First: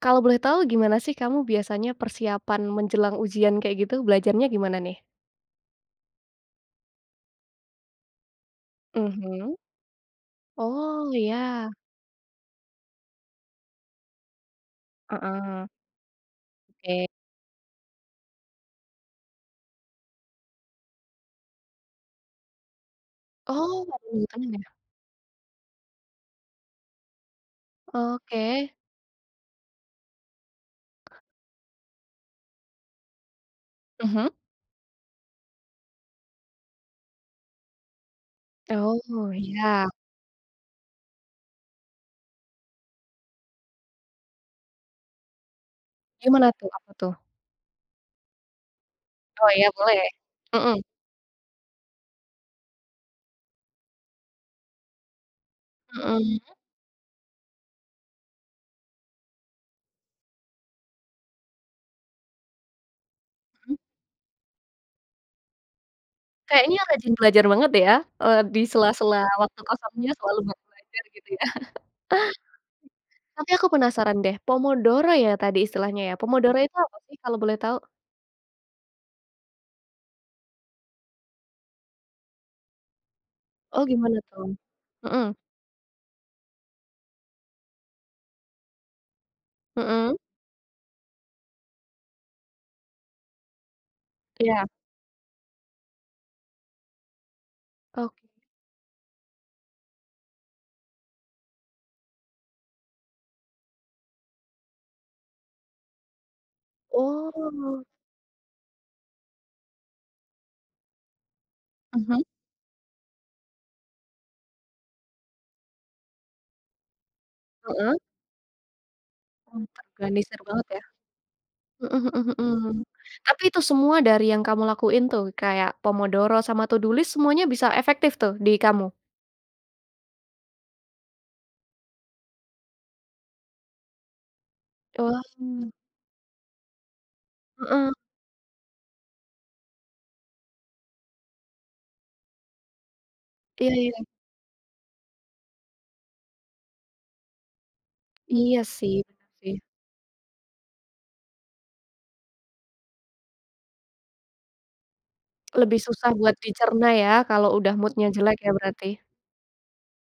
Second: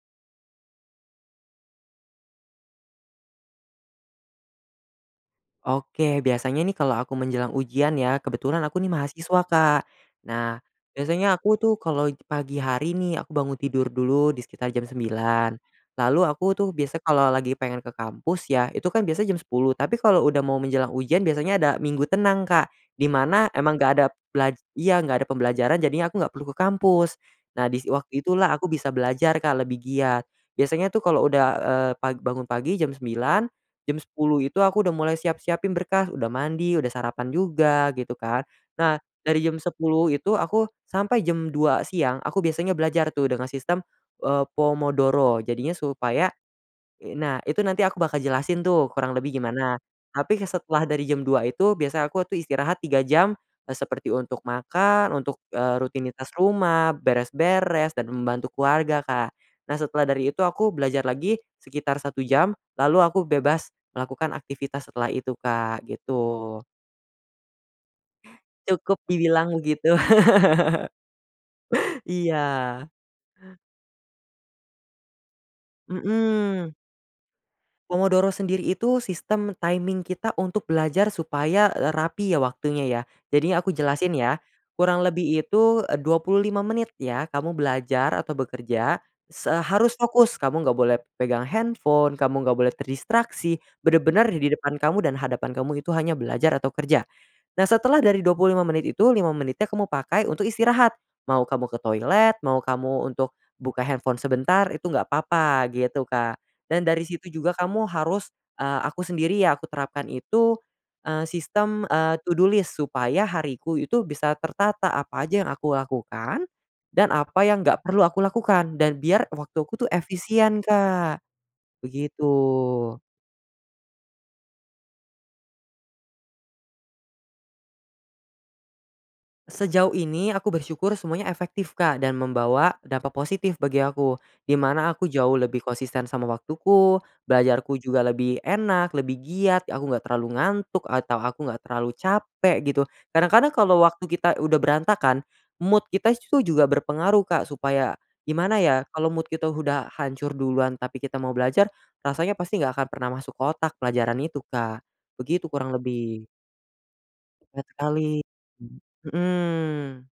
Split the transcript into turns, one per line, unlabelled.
Kalau boleh tahu, gimana sih kamu biasanya persiapan menjelang ujian kayak gitu, belajarnya gimana nih?
Oke, biasanya nih kalau aku menjelang ujian ya, kebetulan aku nih mahasiswa,
Mhm.
Kak. Nah,
Oh,
biasanya aku
iya.
tuh kalau pagi hari nih, aku bangun tidur dulu di sekitar jam 9.00
Heeh.
lalu aku tuh biasa
Eee.
kalau lagi pengen ke kampus, ya itu kan biasa jam 10 tapi, kalau udah mau menjelang ujian biasanya ada minggu tenang, Kak. Di mana emang
Oh
enggak
ada
ada
minggu tenang
pelaj
ya.
iya, enggak pembelajaran jadinya aku enggak perlu ke kampus. Nah, dis waktu itulah aku
Oke.
bisa belajar Kak, lebih giat. Biasanya tuh kalo udah eee, pag bangun pagi jam 9.00, jam
Mhm.
10.00 itu aku udah mulai siap-siapin berkas, udah mandi, udah sarapan juga, gitu kan. Nah,
Oh,
dari jam
ya.
10.00 itu aku, sampai jam 2.00 siang aku biasanya belajar tuh, dengan sistem, eee, pomodoro jadinya supaya.
Gimana tuh, apa
I
tuh?
nah itu nanti aku bakal jelasin tuh, kurang lebih
Oh ya
gimana,
boleh,
tapi ke
mhm.
setelah dari jam 2.00 itu, biasa aku tuh istirahat 3 jam, eee, seperti untuk makan untuk, eee, rutinitas
Hmm.
rumah, beres-beres dan membantu keluarga Kak. Nah, setelah dari itu aku belajar lagi sekitar 1 jam, lalu aku bebas
[unintelligible]
melakukan aktivitas setelah itu Kak, gitu.
Kayaknya rajin belajar banget ya, eee,
Cukup
disela-sela
dibilang
waktu
begitu.
kosongnya selalu banyak belajar gitu ya.
Iya.
Tapi, aku penasaran deh, pomodoro ya tadi istilahnya ya, pomodoro
Mhm.
itu apa sih, kalau boleh tahu?
Pomodoro sendiri itu, sistem timing kita untuk belajar supaya, eee, rapi ya waktunya ya, jadinya aku
Oh,
jelasin
gimana
ya.
tuh
Kurang lebih
heeh.
itu eee, 25 menit ya, kamu belajar atau bekerja se harus
Heeh.
fokus, kamu enggak boleh pegang handphone, kamu enggak boleh terdistraksi, bener-bener di
Iya.
depan kamu dan hadapan kamu, itu hanya belajar atau kerja. Nah, setelah
Ok.
dari 25 menit itu 5 menitnya kamu pakai untuk istirahat. Mau kamu ke toilet, mau kamu untuk buka handphone sebentar, itu enggak apa-apa, gitu Kak. Dan dari situ juga
Oh.
kamu harus, eee, aku sendiri ya aku terapkan itu, eee, sistem eee,
Mhm.
to do list, supaya hariku itu bisa tertata, apa aja yang aku lakukan. Dan apa yang enggak
Heeh.
perlu aku lakukan dan biar waktu
M
aku tuh
terorganisir
efisien
banget ya.
Kak.
Hmm
Begitu.
hmm hmm, tapi itu semua dari yang kamu lakuin tuh, kayak pomodoro sama to do list semuanya bisa efektif tuh, di kamu?
Sejauh ini, aku bersyukur semuanya efektif Kak, dan membawa dampak positif bagi aku. Di mana aku
Oh,
jauh lebih
hmm.
konsisten sama waktuku, belajarku
Heeh.
juga lebih enak, lebih giat, aku enggak terlalu ngantuk atau aku enggak terlalu capek, gitu. Kadang-kadang
Iya
kalau
iya.
waktu kita udah berantakan, mood kita itu juga berpengaruh Kak, supaya,
Iya
gimana ya
sih,
kalau mood
bener
kita
sih.
udah hancur duluan, tapi kita mau belajar, rasanya pasti enggak akan pernah masuk ke otak pelajaran itu, Kak. Begitu kurang
Lebih susah
lebih.
buat dicerna ya, kalau udah mood-nya
Ngakalin.
jelek ya, berarti.
Mhm.